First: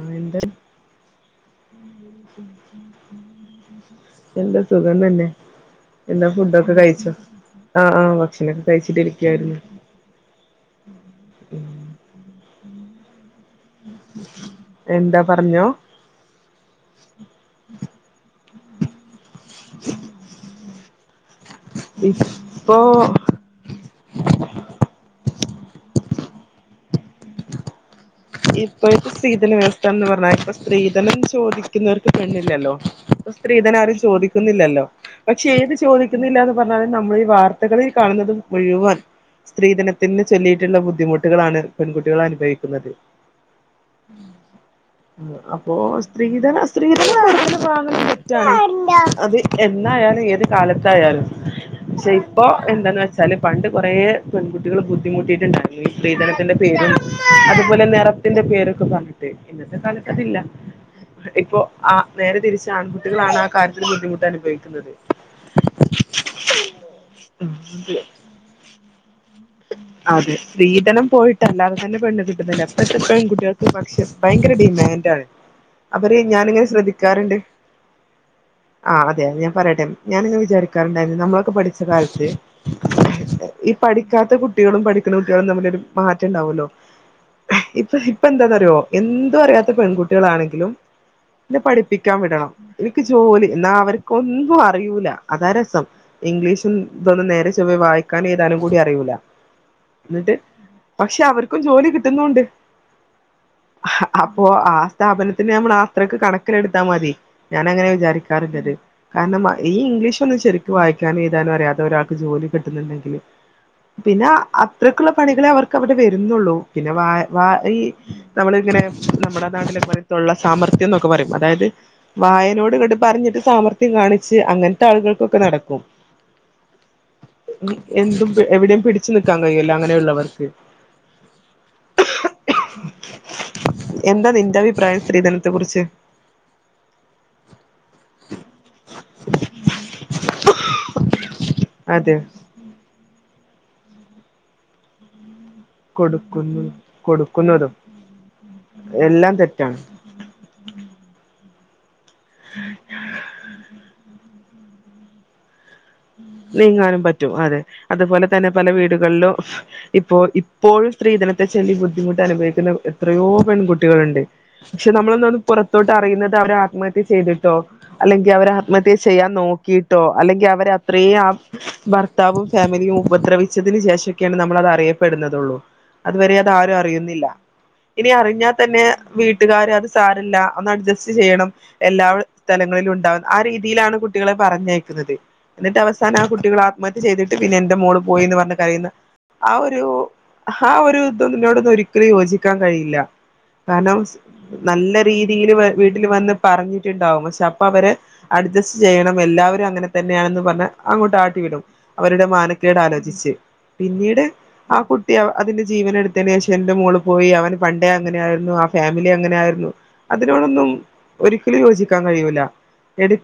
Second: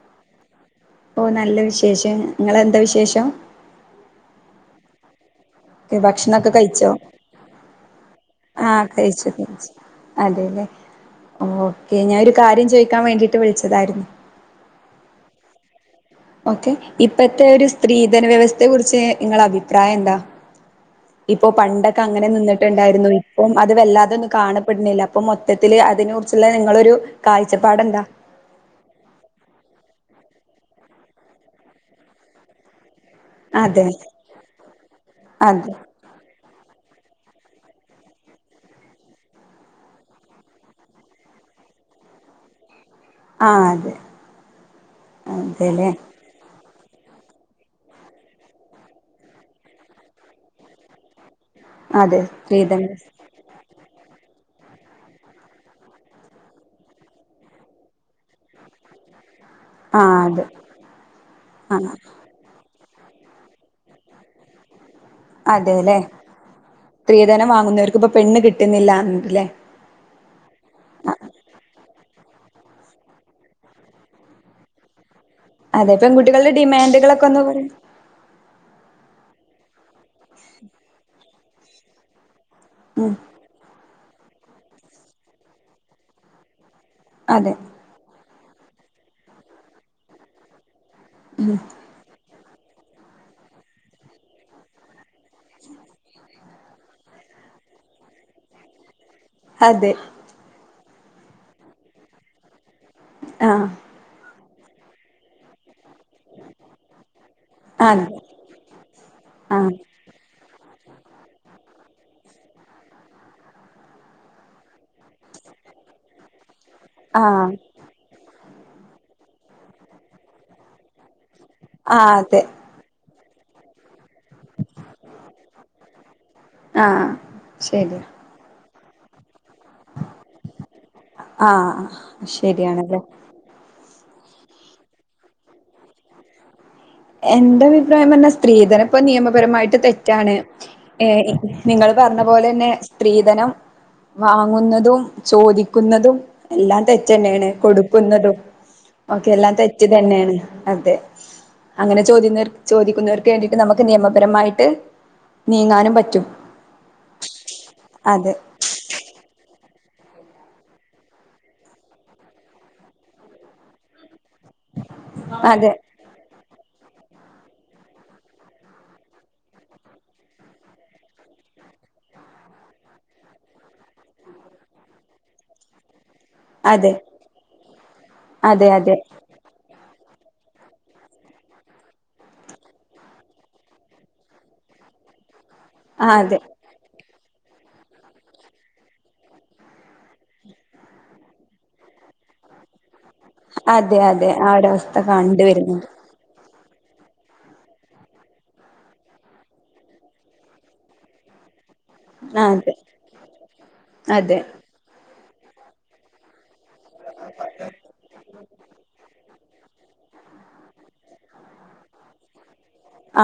ആഹ് എന്ത ഓഹ് നല്ല വിശേഷം. ഇങ്ങളെന്താ വിശേഷം? എന്താ സുഖം തന്നെ. എന്നാ ഫുഡൊക്കെ കഴിച്ചോ ആഹ് ആഹ് ഭക്ഷണൊക്കെ ആഹ് കഴിച്ചു കഴിച്ചിട്ടിരിക്ക്യായിരുന്നു. കഴിച്ചു അതെല്ലേ ഓക്കേ. ഞാ ഒരു കാര്യം ചോദിക്കാൻ വേണ്ടീട്ട് വിളിച്ചതായിരുന്നു എന്താ പറഞ്ഞോ ഓക്കെ. ഇപ്പത്തെ ഒരു സ്ത്രീധന വ്യവസ്ഥയെ കുറിച്ച് ഇങ്ങളഭിപ്രായെന്താ? ഇപ്പൊ പണ്ടൊക്കെ അങ്ങനെ ഇപ്പൊ നിന്നിട്ടുണ്ടായിരുന്നു. ഇ പ്പം അത് വല്ലാതെ ഒന്നും കാണപ്പെട്ണില്ല. അപ്പം മൊത്തത്തില് അതിനെ കുറിച്ചുള്ള നിങ്ങളൊരു കാഴ്ചപ്പാടെന്താ? ഇപ്പഴ്ത്തെ സ്ത്രീധന വ്യവസ്ഥാന്ന് പർഞ്ഞാ ഇപ്പ സ്ത്രീധനം ചോദിക്കുന്നവർക്ക് പെണ്ണില്ലല്ലോ. ഇപ്പം അതെ സ്ത്രീധനാരും ചോദിക്കുന്നില്ലല്ലോ പക്ഷെ അതെ ഏത് ചോദി ക്കുന്നില്ലാന്ന് പർഞ്ഞാലും നമ്മളീ വാർത്തകളിൽ കാണുന്നത് മുഴുവൻ സ്ത്രീധനത്തിന്ന് ചൊല്ലീട്ടുള്ള ബുദ്ധിമുട്ടുകളാണ് പെൺകുട്ടികൾ അനുഭവിക്കുന്നത് ആഹ് അതെ അപ്പോ അതെല്ലേ സ്ത്രീധന സ്ത്രീധനം കൊടുക്കുന്നതും വാങ്ങുന്നതും തെറ്റാണ്. അത് എന്നായാലും ഏത് കാലത്തായാലും പക്ഷെ അതെ ഇപ്പൊ സ്ത്രീധന എന്താന്ന് വെച് ച്ചാല് പണ്ട് കൊറേ പെൺകുട്ടികള് ബുദ്ധിമുട്ടിയിട്ടുണ്ടായിരുന്നു ഈ സ്ത്രീധനത്തിന്റെ പേരിൽ അതുപോലെ നെറ ത്തിന്റെ പേരൊക്കെ പർഞ്ഞി ട്ട് ഇന്നത്തെ കാലത്ത് ആഹ് അതില്ല. അതെ ഇപ്പോ ആ ആഹ് നേരെ തിരിച്ച് ആൺകുട്ടികളാണാ കാര്യയത്തില് ബുദ്ധിമുട്ടനുഭവിക്കുന്നത്. അതേല്ലെ. സ്ത്രീധനം വാങ്ങുന്നവർക്ക് ഇപ്പ പെണ്ണ് കിട്ടുന്നില്ലാന്ന് ല്ലെ അതെ. സ്ത്രീധനം പോയിട്ട് അല്ലാതെ തന്നെ പെണ്ണ് കിട്ടുന്നില്ല ഇപ്പത്തെ പെൺകുട്ടികൾക്ക് പക്ഷെ ഭയങ്കര ഡിമേൻ്റാണ്. അതെ അവര് പെൺകുട്ടികളുടെ ഞാനിങ്ങനെ ഡിമാൻഡുകളൊക്കെ ശ്രദ്ധിക്കാറ്ണ്ട് ഒന്ന് പറയ് ആഹ് അതെ. ഞാൻ പറയട്ടെ ഞാനിങ്ങനെ വിചാരിക്കാറുണ്ടായിരുന്നു നമ്മളൊക്കെ പഠിച്ച കാലത്ത് ഉം ഈ പഠിക്കാത്ത കുട്ടികളും പഠിക്ക്ണ കുട്ടികളും തമ്മിലൊരു മാറ്റണ്ടാവൊല്ലോ അതെ ഇപ്പ ഇപ്പ എന്താന്നറിയോ എന്തു അറിയാത്ത പെൺകുട്ടികളാണെങ്കിലും ഉം പിന്നെ പഠി പ്പിക്കാൻ വിടണം എനിക്ക് ജോലി ന്നാ അവർക്കൊന്നും അറിയൂല അതാ രസം. ഇംഗ്ലീഷും ഇതൊന്നും നേരെ ചൊവ്വേ വായിക്കാനും ഏഴുതാനും കൂടി അറിയൂല്ല ഹതെ ഇന്നട്ട് പക്ഷെ അവർക്കും ജോലി കിട്ടുന്നൂണ്ട് ആഹ് അപ്പൊ ആ സ്ഥാപനത്തിന് നമ്മള ത്രക്ക് കണക്കിലെടുത്താ മതി. ഞാൻ അങ്ങനെ അതെ വിചാരിക്കാറ്ല്ലത്. കാരണം ആഹ് ഈ ഇംഗ്ലീഷ് ഒന്നും ശെ വായിക്കാനും എഴുതാനും അറിയാദേ ഒരാൾക്ക് ജോലി കിട്ടുന്നുണ്ടെങ്കിൽ പിന്നെ അത്രയ്ക്കുള്ള പണികളെ അവർക്ക് അവിടെ വരുന്നുള്ളൂ പിന്നെ വ വാ ആഹ് ഈ നമ്മള് ഇങ്ങനെ നമ്മുടെ നാടില് പോലെ തൊള്ള സാമർഥ്യം എന്നൊക്കെ പറയും അതായത് ആഹ് അതെ വായനോട് കട്ട് പറഞ്ഞിട്ട് സമാർഥ് കാണിച്ച് അങ്ങനത്തെ ആളുകൾക്കൊക്കെ നടക്കും ആഹ് ശരിയാ എന്തും എവിടെയും പിടിച്ച് നിക്കാൻ കഴിയുല്ല ആഹ് ശരിയാണല്ലേ എന്താ നിന്റെ അഭിപ്രായം സ്ത്രീധനത്തെ കുറിച്ച് എന്റെ അഭിപ്രായം പറഞ്ഞാൽ സ്ത്രീധനം ഇപ്പോ നിയമപരമായിട്ട് തെറ്റാണ് ഏഹ് നിങ്ങൾ അതെ പറഞ്ഞ പോലെ തന്നെ സ്ത്രീധനം വാങ്ങുന്നതും ചോദി ക്കുന്നതും കൊടുക്കുന്നു എല്ലാം തെറ്റ് തന്നയാണ് കൊടുക്കുന്നതും കൊടുക്കുന്നതും ഓക്കെ എല്ലാം തെറ്റ് തന്നെയാണ് അതെ അങ്ങനെ ചോദ്യം നേർ ചോദിക്കുന്നവർക്ക് വേണ്ടിട്ട് നമുക്ക് നിയമപരമായിട്ട് നീങ്ങാനും പറ്റും നീങ്ങാനും പറ്റും അതെ അതുപോലെ അതെ തന്നെ പല വീടുകളിലും ഇപ്പോ ഇപ്പോഴും സ്ത്രീധനത്തെ ചൊല്ലി ബുദ്ധിമുട്ട് അനുഭവിക്കുന്ന എത്രയോ പെൺകുട്ടികളുണ്ട് പക്ഷെ നമ്മളൊന്നും അത് അതെ പുറത്തോ അറിയുന്നത് അവർ ആത്മഹത്യ ചെയ്തിട്ടോ അല്ലെങ്കി അവർ ആത്മഹത്യ ചെയ്യാൻ നോക്കിയിട്ടോ അല്ലെങ്കി അവ അത്രേ ആഹ് ഭർത്താവും ഫാമിലിയും ഉപദ്രവിച്ചതിന് ശേഷമൊക്കെയാണ് നമ്മള് അത് അറിയപ്പെടുന്നതള്ളൂ അതുവരെ അത് ആരും അതെ അറിയുന്നില്ല ഇനി അറിഞ്ഞാൽ അതെ തന്നെ അതെ വീ കാര് അത് സാാരില്ല ഒന്ന് അഡ്ജസ്റ്റ് ചെയ്യണം എല്ലാ സ്ഥലങ്ങളിലും ഉണ്ടാവുന്ന ആഹ് രീതിയിലാണ് കുട്ടികളെ പറഞ്ഞയക്കുന്നത് എന്നിട്ട് ആ അവസാനം ആഹ് അതെ കുട്ടികൾ ആത്മഹത്യ ചെയ്തിട്ട് പിന്നെ എന്റെ മോള് പോയി എന്ന് പറഞ്ഞ കരയുന്ന ആഹ് ഒരു ആഹ് ഒരു ഇതിനോടൊന്നും ഒരിക്കലും യോജി ക്കാൻ കഴിയില്ല കാരണം അതെ അതെ ആ നല്ല ഒരവസ്ഥ കണ്ട് രീതിൽ വരുന്നുണ്ട് വീട്ടിൽ വന്ന് പറഞ്ഞിട്ടുണ്ടാവും പക്ഷെ അപ്പ അവര് അഡ്ജസ്റ്റ് ചെയ്യണം എല്ലാവരും അങ്ങനെ തൻ തന്നെയാണെന്ന് പറഞ്ഞ അങ്ങോട്ട് ആട്ടി വിടും അവരുടെ ആ അതെ മാനക്കേട് ആലോചിച്ച് പിന്നീട് അതെ ആഹ് കുട്ടി അതിന്റെ ജീവൻ എടുത്തതിനു ശേഷം എന്റെ മോള് പോയി അവൻ പണ്ടേ അങ്ങനെ ആരുന്നു ആഹ് ഫാമിലി അങ്ങനെ ആയിരുന്നു അതിനോടൊന്നും ഒരിക്കലും യോജിക്കാൻ കഴിയൂല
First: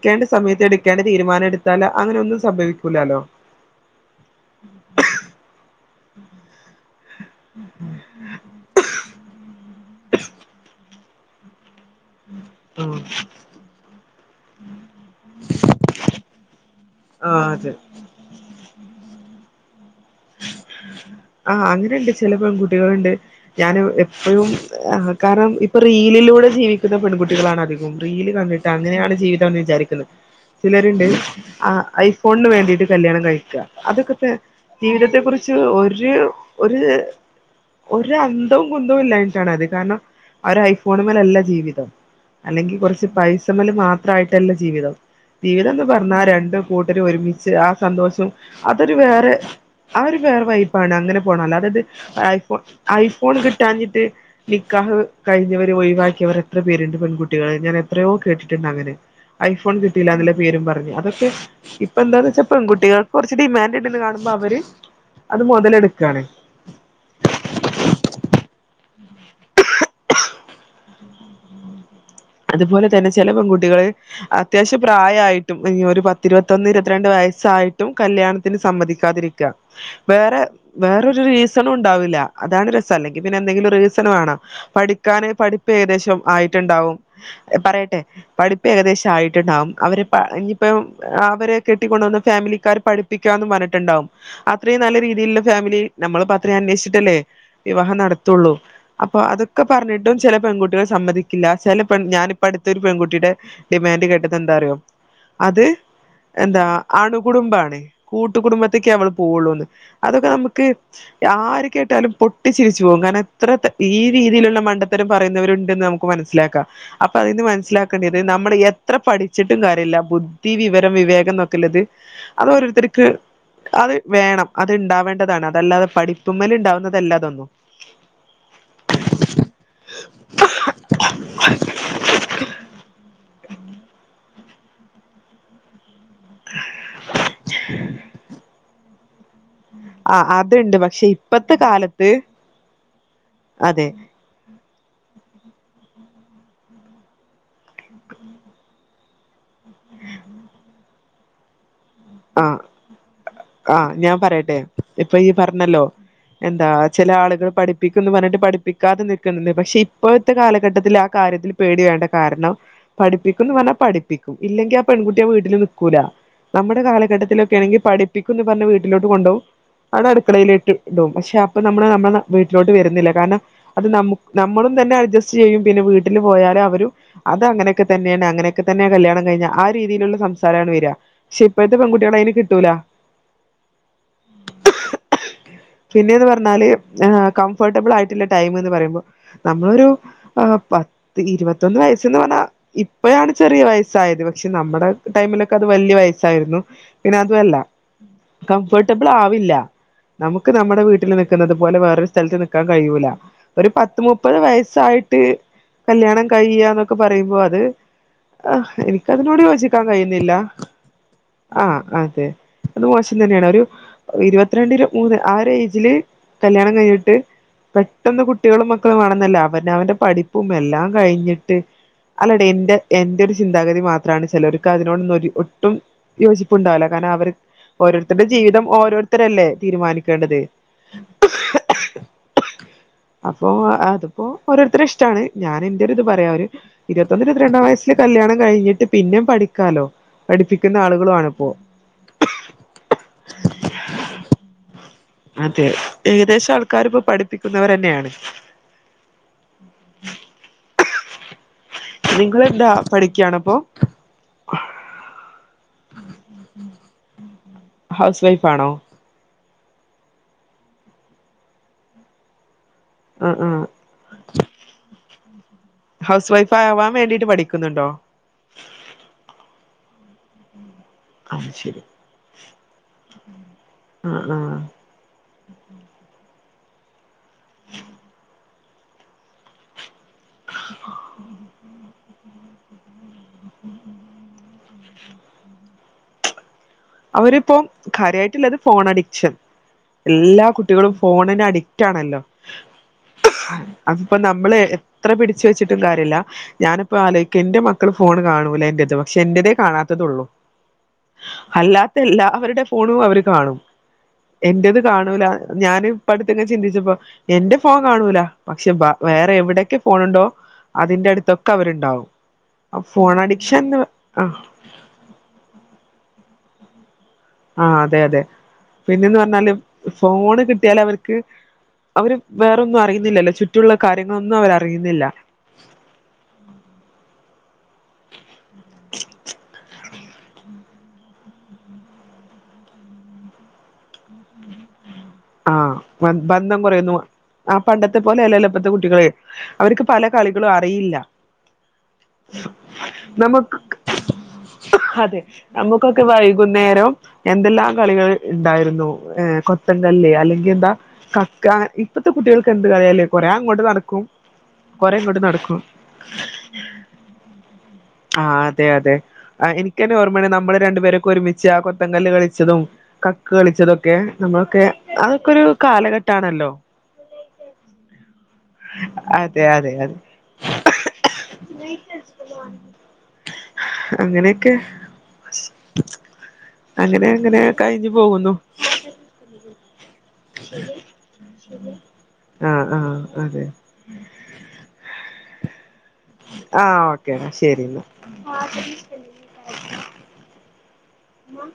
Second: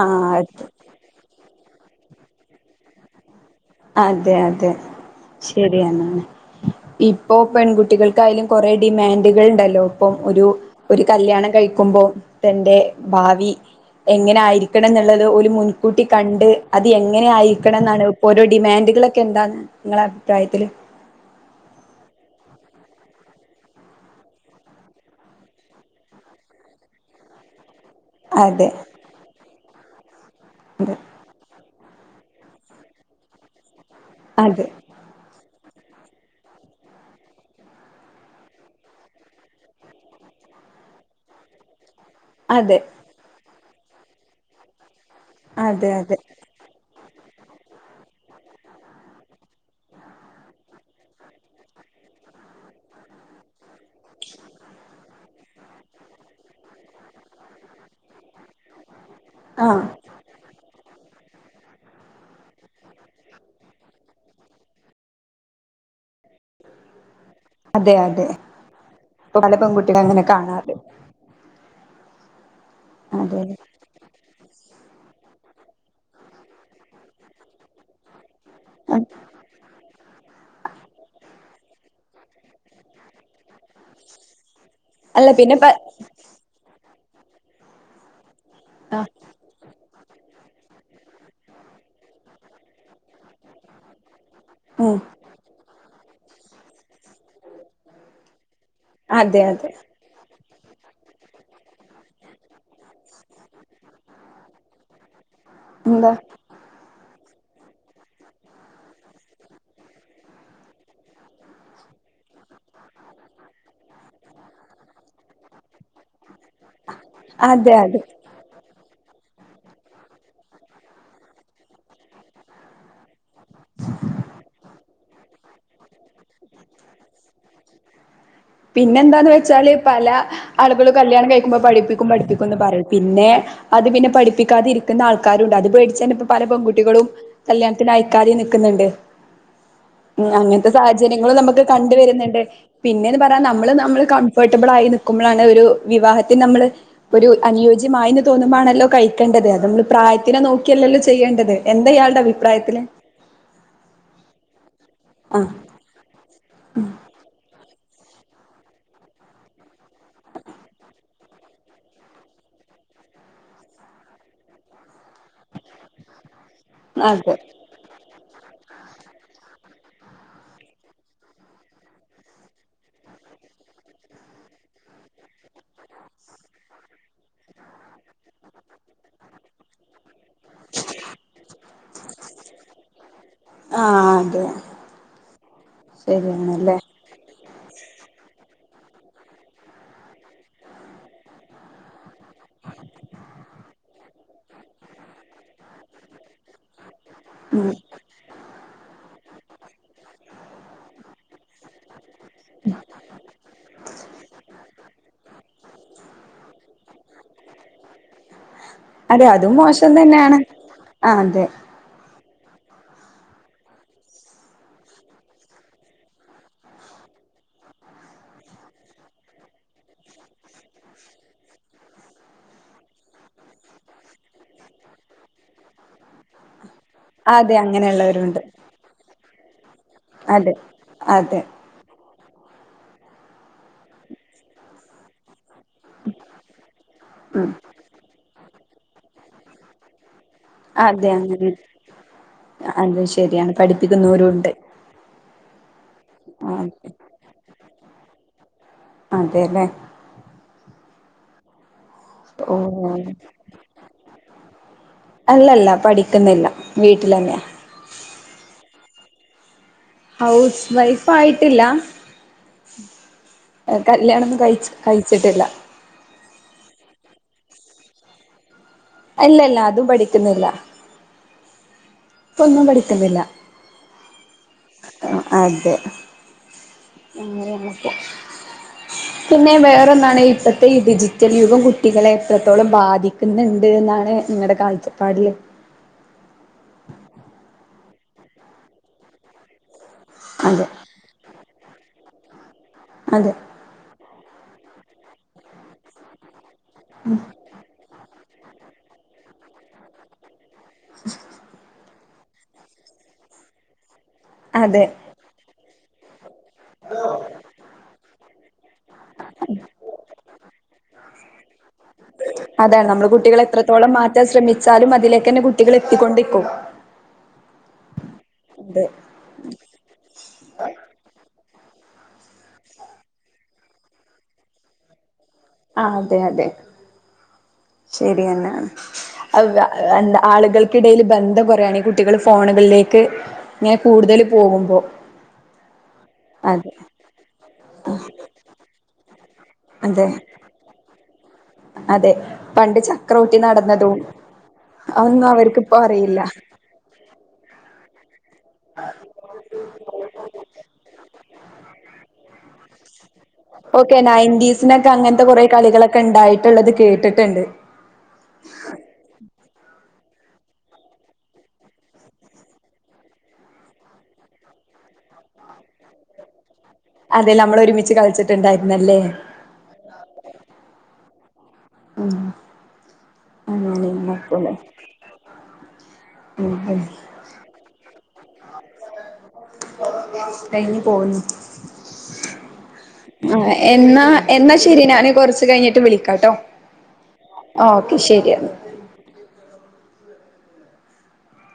ആ സമയത്ത് എടു ക്കേണ്ട തീരുമാനം എടുത്താല് അങ്ങനെ ഒന്നും സംഭവിക്കൂലല്ലോ അതെ അതെ ശരിയാണ് ഇപ്പൊ പെൺകുട്ടികൾക്കായാലും കുറെ ഡിമാൻഡുകൾ ഉണ്ടല്ലോ ഇപ്പം ഒരു ഒരു കല്യാണം കഴിക്കുമ്പോ തന്റെ ആ ഭാവി എങ്ങനെ ആയിരിക്കണം എന്നുള്ളത് ഒരു മുൻകൂട്ടി കണ്ട് അത് എങ്ങനെ ആ അതെ ആയിരിക്കണം എന്നാണ് ഇപ്പോ ഓരോ ഡിമാൻഡുകളൊക്കെ എന്താന്ന് നിങ്ങളുടെ അഭിപ്രായത്തില് ആഹ് അങ്ങനെയൊണ്ട് ചില പെൺകുട്ടികളുണ്ട് ഞാൻ എപ്പഴും കാരണം ഇപ്പൊ റീലിലൂടെ ജീവിക്കുന്ന പെൺകുട്ടികളാണ് അധി റീലിൽ കണ്ടിട്ട് അതെ അങ്ങനെയാണ് ജീവിതം എന്ന് വിചാരിക്കുന്ന ചിലരുണ്ട് ഐഫോണിന് വേണ്ടിട്ട് കല്യാണം കഴിക്കുക അതൊക്കെ ത അതെ ജീവിതത്തെ കുറിച്ച് ഒരു ഒരു ഒരന്തോം കുന്തോം ഇല്ലാഞ്ഞിട്ടാണത് കാരണം ഒരഐഫോണുമേലല്ല ജീവിതം അല്ലെങ്കി അതെ കൊർച്ച് പൈസമ്മേല് മാത്രായിട്ടല്ല ജീവിതം ജീവിതം എന്ന് അതെ അതെ പർഞ്ഞാ രണ്ടു കൂട്ടര് ഒരുമിച്ച് ആഹ് സന്തോഷം അതൊരു വേറെ ആഹ് ഒര് വേറെ വൈപാണ് അങ്ങനെ പോണെ അല്ലാതെത് ഐഫോ ഐഫോൺ കിട്ടാഞ്ഞിട്ട് നിക്കാഹ് കഴിഞ്ഞവര് ഒഴിവാക്കിയവർ എത്ര പേര്ണ്ട് പെൺകുട്ടികള് ഞാൻ എത്രയോ കേട്ടിട്ട്ണ്ട് അങ്ങനെ ഐഫോൺ ആഹ് കിട്ടല്ലാന്ന്ലാ പേരും പറഞ്ഞു അതൊക്കെ ഇപ്പൊ എന്താന്ന് വെച്ച പെക്കുട്ടികൾക്ക് കുറച്ച് ഡിമാൻഡ് ഇടന്ന് കാണുമ്പോ അവര് അത് മുതെലെട്ക്കാണ് അതെ അതെ ഇപ്പോ പെൺകുട്ടികള് അങ്ങനെ കാണാറ് അത്പോലെ തന്നെ ചെല അതെ പെൺകുട്ടികള് അത്യാവശ്യം പ്രായായിട്ടും ഒര് പത്തിരുപത്തൊന്ന് ഇരത്രണ്ട് വയസ്സായിട്ടും കല്യാണത്തിന് സമ്മതിക്കാതിരി വേറെ വേറൊരു റീസണുണ്ടാവില്ല അതാണ് രസം അല്ലെങ്കി പിന്നെ എന്തെങ്കിലു റീസണ് വേണം പഠി ക്കാന് അല്ല പിന്നെ പ പഠിപ്പ് ഏകദേശം ആയിട്ടുണ്ടാവും പറയട്ടെ പഠിപ്പ് ഏകദേശം ആഹ് ആയിട്ടുണ്ടാവും അവരെ ഇഞ്ഞി ഇപ്പം അവരെ കെട്ടിക്കൊണ്ടന്ന ഫാമിലിക്കാര് പഠിപ്പിക്കാന്ന് പർഞ്ഞിട്ട്ണ്ടാവും അത്രീം ഉം നല്ല രീതിയില്ള്ള ഫാമിലി നമ്മളിപ്പോ അത്രീം അന്വേഷ്ച്ച്ട്ടല്ലേ വിവാഹം നടത്തൊള്ളൂ അപ്പൊ അതെ അതൊക്കെ അതെ പർഞ്ഞിട്ടും ചെല പെൺകുട്ടികൾ സമ്മതിക്കില്ല ചെല ഞാനിപ്പ അടുത്തൊരു പെൺകുട്ടിയുടെ ഡിമാൻഡ് കേട്ടത് എന്താറിയോ അത് എന്താ എന്താ അണുകുടുംബാണ് കൂട്ടുകുടുംബത്തേക്കേ അവള് പോവൊള്ളൂന്ന് അതൊക്കെ നമക്ക് ആര് കേട്ടാലും പൊട്ടിച്ചിരിച്ചു പോകും കാരണം ഇത്ര ഈ രീതിയ്ല്ള്ള മണ്ടത്തരം പറയുന്നവര്ണ്ടെന്ന് നമു ക്ക് മനസ്സിലാക്ക അപ്പൊ അതിന്ന് അതെ അതെ മനസ്സിലാക്കേണ്ട്യത് നമ്മള് എ ത്ര പഠിച്ചിട്ടും കാര്യല്ല ബുദ്ധി വിവരം വിവേകംന്നൊക്കെള്ളത് അത് ഓരോത്തര്ക്ക് അത് വേണം അത് ഇണ്ടാവേണ്ടതാണ് അതല്ലാതെ പഠിപ്പ്മല് ഇണ്ടാവുന്നതല്ലാ അതൊന്നും പിന്നെ എന്താന്ന് വെച്ചാല് പല ആളുകളും കല്യാണം കഴിക്കുമ്പോ പഠിപ്പിക്കും പഠിപ്പിക്കുന്ന് പറയും പിന്നെ അത് പിന്നെ പഠിപ്പിക്കാതിരിക്കുന്ന ആൾകാരുണ്ട് അത് പേ ച്ചേനെ പല പെൺകുട്ടികളും കല്യാണത്തിന് അയക്കാതിം നിക്ക്ന്ന്ണ്ട് ആ ഉം അങ്ങൻത്തെ അതുണ്ട് പക്ഷെ സാഹചര്യങ്ങളും ഇപ്പത്തെ നമക്ക് കണ്ട് കാലത്ത് വെര്ന്ന്ണ്ട് പിന്നേന്ന് പറയാ നമ്മള് അതെ നമ്മള് കൺഫേർട്ട്ബിളായി നിക്കുമ്പളാണ് ഒരു വിവാഹത്തിന് നമ്മള് ഒരു അനുയോജ്യമായീന്ന് തോന്നുമ്പാണല്ലോ കഴിക്കേണ്ടത് അത് നമ്മള് പ്രായത്തിനെ നോക്കിയല്ലല്ലോ ചെയ്യേണ്ടത് എന്ത ഇയാൾടെ ആ അഭിപ്രായത്തില് ആഹ് ഞാൻ പറയട്ടെ ഇപ്പൊ ഈ ആഹ് പറഞ്ഞല്ലോ എന്താ ചെല ആള്കള് പഠിപ്പിക്കുന്ന് പർഞ്ഞിട്ട് പഠിപ്പിക്കാതെ നിക്ക്ന്നെന്ന് പക്ഷെ ഇപ്പോഴത്തെ കാലഘട്ടത്തില് ആ കാര്യത്തില് പേട്യാവേണ്ട കാരണം പഠിപ്പിക്കുന്ന് പർഞ്ഞാ പഠിപ്പിക്കും ഇല്ലെങ്കി ആ പെൺകുട്ടി ആ വീട്ടില് നിക്കൂല അതെ ഘട്ടത്തിലൊക്കേണെങ്കില് പിപ്പിക്കുന്ന് പർഞ്ഞ് വീട്ടിലോട്ട് കൊണ്ടോവും അവിടെ അടുക്കളയിലേട്ട് ഇടും പക്ഷെ അപ്പൊ നമ്മള് നമ്മളെ വീട്ടിലോട്ട് വര്ന്നില്ല കാരണം അത് നമു നമ്മള് തന്നെ അഡ്ജസ്റ്റ് ചെയ്യും പിന്നെ വീട്ടില് പോയാല് അവരും അത് അങ്ങനൊക്കെ തന്നേണ് അങ്ങനൊക്കെ തന്നേ കല്യാണം കഴിഞ്ഞാ ആ രീതീല്ള്ള സംസാരാണ് വെരാ പക്ഷെ ഇപ്പഴത്തെ പെൺകുട്യാളെ ഐന് കിട്ടൂല ആഹ് അതെ പിന്നേന്ന് പർഞ്ഞാല് ശരിയാണല്ലേ കംഫേർട്ടബിളായിട്ട്ള്ള ടൈമ്ന്ന് പറയുമ്പൊ നമ്മളൊരു ആഹ് പത്ത് ഇരുപത്തൊന്ന് വയസ്സ്ന്ന് പർഞ്ഞാ ഇപ്പയാണ് ചെറിയ വയസ്സായത് പക്ഷെ നമ്മടെ ടൈമിലൊക്കെ അത് വല്യാ വയസ്സായിരുന്നു പിന്നെ അതുല്ല ഉം കംഫർട്ടബിളാവില്ല നമുക്ക് നമ്മടെ വീട്ടില് നിക്കുന്നത് പോലെ വേറൊരു സ്ഥൽത്ത് നിക്കാൻ കയ്യൂല ഒരു പത്ത് മുപ്പത് വയസായിട്ട് കല്യാണം കഴിയാന്നൊക്കെ പറയുമ്പോ അത് ആഹ് എനിക്കതിനോട് യോചിക്കാൻ കഴിയുന്നില്ല ആഹ് അതെ ആഹ് അതെ അത് മോശം തന്നേണ് ഒര് ഇരുപത്തിരണ്ടില് മൂന്ന് ആ ഒരു ഏജില് കല്യാണം കഴിഞ്ഞിട്ട് പെട്ടെന്ന് കുട്ടികളും മക്കളും വേണെന്നല്ല അവനവന്റെ പഠിപ്പും എല്ലാം കഴിഞ്ഞിട്ട് അല്ലടേ എന്റെ എന്റെ ഒരു ചിന്താഗതി മാത്രമാണ് ചിലവർക്ക് അതിനോട് ഒട്ടും യോജിപ്പുണ്ടാവില്ല കാരണം അവർ അതെ ഓരോരുത്തരുടെ അങ്ങനെയുള്ളവരുണ്ട് ജീവിതം ഓരോരുത്തരല്ലേ തീരുമാനിക്കേണ്ടത് അതെ അതെ അപ്പോ അതിപ്പോ ഓരോരുത്തരെ ഇഷ്ട്ടാണ് ഞാന ഒരിത് പറയാം ഒരു ഇരത്തൊന്ന് ഉം ഇരുപത്രണ്ടാം വയസില് കല്യാണം കഴിഞ്ഞിട്ട് പിന്നേം പഠിക്കാലോ പഠിപ്പി നിക്കുന്ന അതെ ആളുകളു അങ്ങനെ ആണിപ്പോൾ അത് ശരിയാണ് പഠിപ്പിക്കുന്നൂരു ഉണ്ട് അതെ ഏകദേശം ആൾക്കാാര് ഇപ്പോ പഠിപ്പിക്കുന്നവര് തന്നെയാണ് അതേല്ലേ ഓ നിങ്ങളെന്താ പഠിക്കാണ്പ്പൊ അല്ലല്ല പഠിക്കുന്നില്ല വീട്ടിൽന്നെയാ ഹൗസ് വൈഫാണോ ഹൗസ് വൈഫ് ആയിട്ടില്ല ഉം ഉം കല്യാണൊന്നും കഴിച്ച് കഴിച്ചിട്ടില്ല ഹൗസ് വൈഫ് ആവാൻ വേണ്ടിട്ട് പഠിക്കുന്നുണ്ടോ അല്ല അല്ല അതു പഠിക്കുന്നില്ല ആഹ് ശരി ഇപ്പൊന്നും പഠിക്കുന്നില്ല ആ ആ അതെ ഇങ്ങനെയാണിപ്പൊ [inaudible] പിന്നെവേറൊന്നാണ് ഇപ്പോത്തെ ഈ ഡിജിറ്റൽ യുഗം കുട്ടികളെ എത്രത്തോളം ബാധിക്കുന്നുണ്ട് എന്നാണ് നിങ്ങളുടെ കാഴ്ചപാടില് അവരിപ്പോം കാര്യയിട്ടില്ലത് ഫോൺ അഡിക്ഷൻ എല്ലാ അതെ കുട്ടികളും ഫോണിന് അടിക്റ്റാണല്ലോ അതെ അതിപ്പോ നമ്മള് എത്ര പിടിച്ച് വെച്ചിട്ടും കാര്യല്ല ഞാനിപ്പോ ആലോയിക്ക ന്റെ മക്ക ൾ ഫോണ് കാണൂല എന്റേത് പക്ഷെ എന്റേത് കാണാത്തതൊള്ളൂ [inaudible] അല്ലാത്ത എല്ലാവരുടെ ഫോണും അവര് കാണും എന്റേത് അതെ കാണൂല ഞാന് ടുത്തെ തന്നെ ചിന്തിച്ചപ്പോ എന്റെ ഫോൺ കാണൂല പക്ഷെ ബാ വേറെ എവിടെക്കെ ഫോണുണ്ടോ അതിന്റെ അടുത്തൊക്കെ അവരുണ്ടാവും ആ ഫോൺ അഡിക്ഷൻന്ന് ആഹ് വച്ചാലും അതിലേക്ക് തന്നെ കുട്ടികൾ എത്തിക്കൊണ്ടിക്കും ആഹ് അതെ അതെ അതെ പിന്നെന്ന് പറഞ്ഞാല് ഫോണ് കിട്ടിയാൽ അവർക്ക് അവര് വേറൊന്നും അറിയുന്നില്ലല്ലോ ചുറ്റുള്ള കാര്യങ്ങളൊന്നും അവർ അറിയുന്നില്ല ആഹ് അതെ അതെ ശരി യാണ് എന്താ ആളുകൾക്കിടയില് ബന്ധം കൊറയാണ് കുട്ടികൾ ഫോണുകളിലേക്ക് ഇങ്ങനെ കൂടുതല് പോകുമ്പോ ആഹ് ബന്ധങ്ങൾ അതെ കുറയുന്നു ആഹ് പണ്ടത്തെ പോലെ അല്ലല്ലൊ ഇപ്പത്തെ കുട്ടികള് അവർക്ക് പല അതെ കളികളു അറിയില്ല അതെ പണ്ട് ചക്രം ഓട്ടി നമുക്ക് നടന്നതും അതെ അതൊന്നും അവർക്കിപ്പോ നമുക്കൊക്കെ അറിയില്ല വൈകുന്നേരം എന്തെല്ലാം കളികൾ ഇണ്ടായിരുന്നു ഏ കൊത്തങ്കല്ല് അല്ലെങ്കിൽ എന്ത കക്ക ഇപ്പഴത്തെ കുട്ടികൾക്ക് എന്ത് കളിയാലെ ഓക്കെ നയന്റീസിനൊക്കെ ഇങ്ങോട്ട് അങ്ങനത്തെ കൊറെേ നടക്കും കളികളൊക്കെ ഉണ്ടായിട്ടുള്ളത് കേട്ടിട്ട്ണ്ട് ആഹ് അതെ അതെ എനക്ക്ന്നെ ഓർമ്മയാണ് നമ്മള് രണ്ടുപേരൊക്കെ ഒരുമിച്ച് ആ കൊത്ത ങ്കല്ല് കളിച്ചതും കക്ക് കളിച്ചതൊക്കെ നമ്മളൊക്കെ അതൊക്കെരു കാലഘട്ടണല്ലോ അതെല്ലെ നമ്മള് ഒരുമിച്ച് കളിച്ചിട്ടുണ്ടായിരുന്നല്ലേ തെ അതെ അതെ ഉം അങ്ങനെയൊക്കെ [unintelligible] ഉം ഉം അങ്ങനെ അങ്ങനെ കഴിഞ്ഞു പോകുന്നു കഴിഞ്ഞ് പോക്ന്നു ആഹ് ആഹ് അതെ എന്നാ എന്നാ ശരി ഞാന് കൊറച്ച് കഴിഞ്ഞിട്ട് വിളിക്കാട്ടോ ആഹ് ഓക്കെ എന്നാ ശരി എന്നാ ഓക്കെ ശരിയെന്നാ. ഉമ്മാ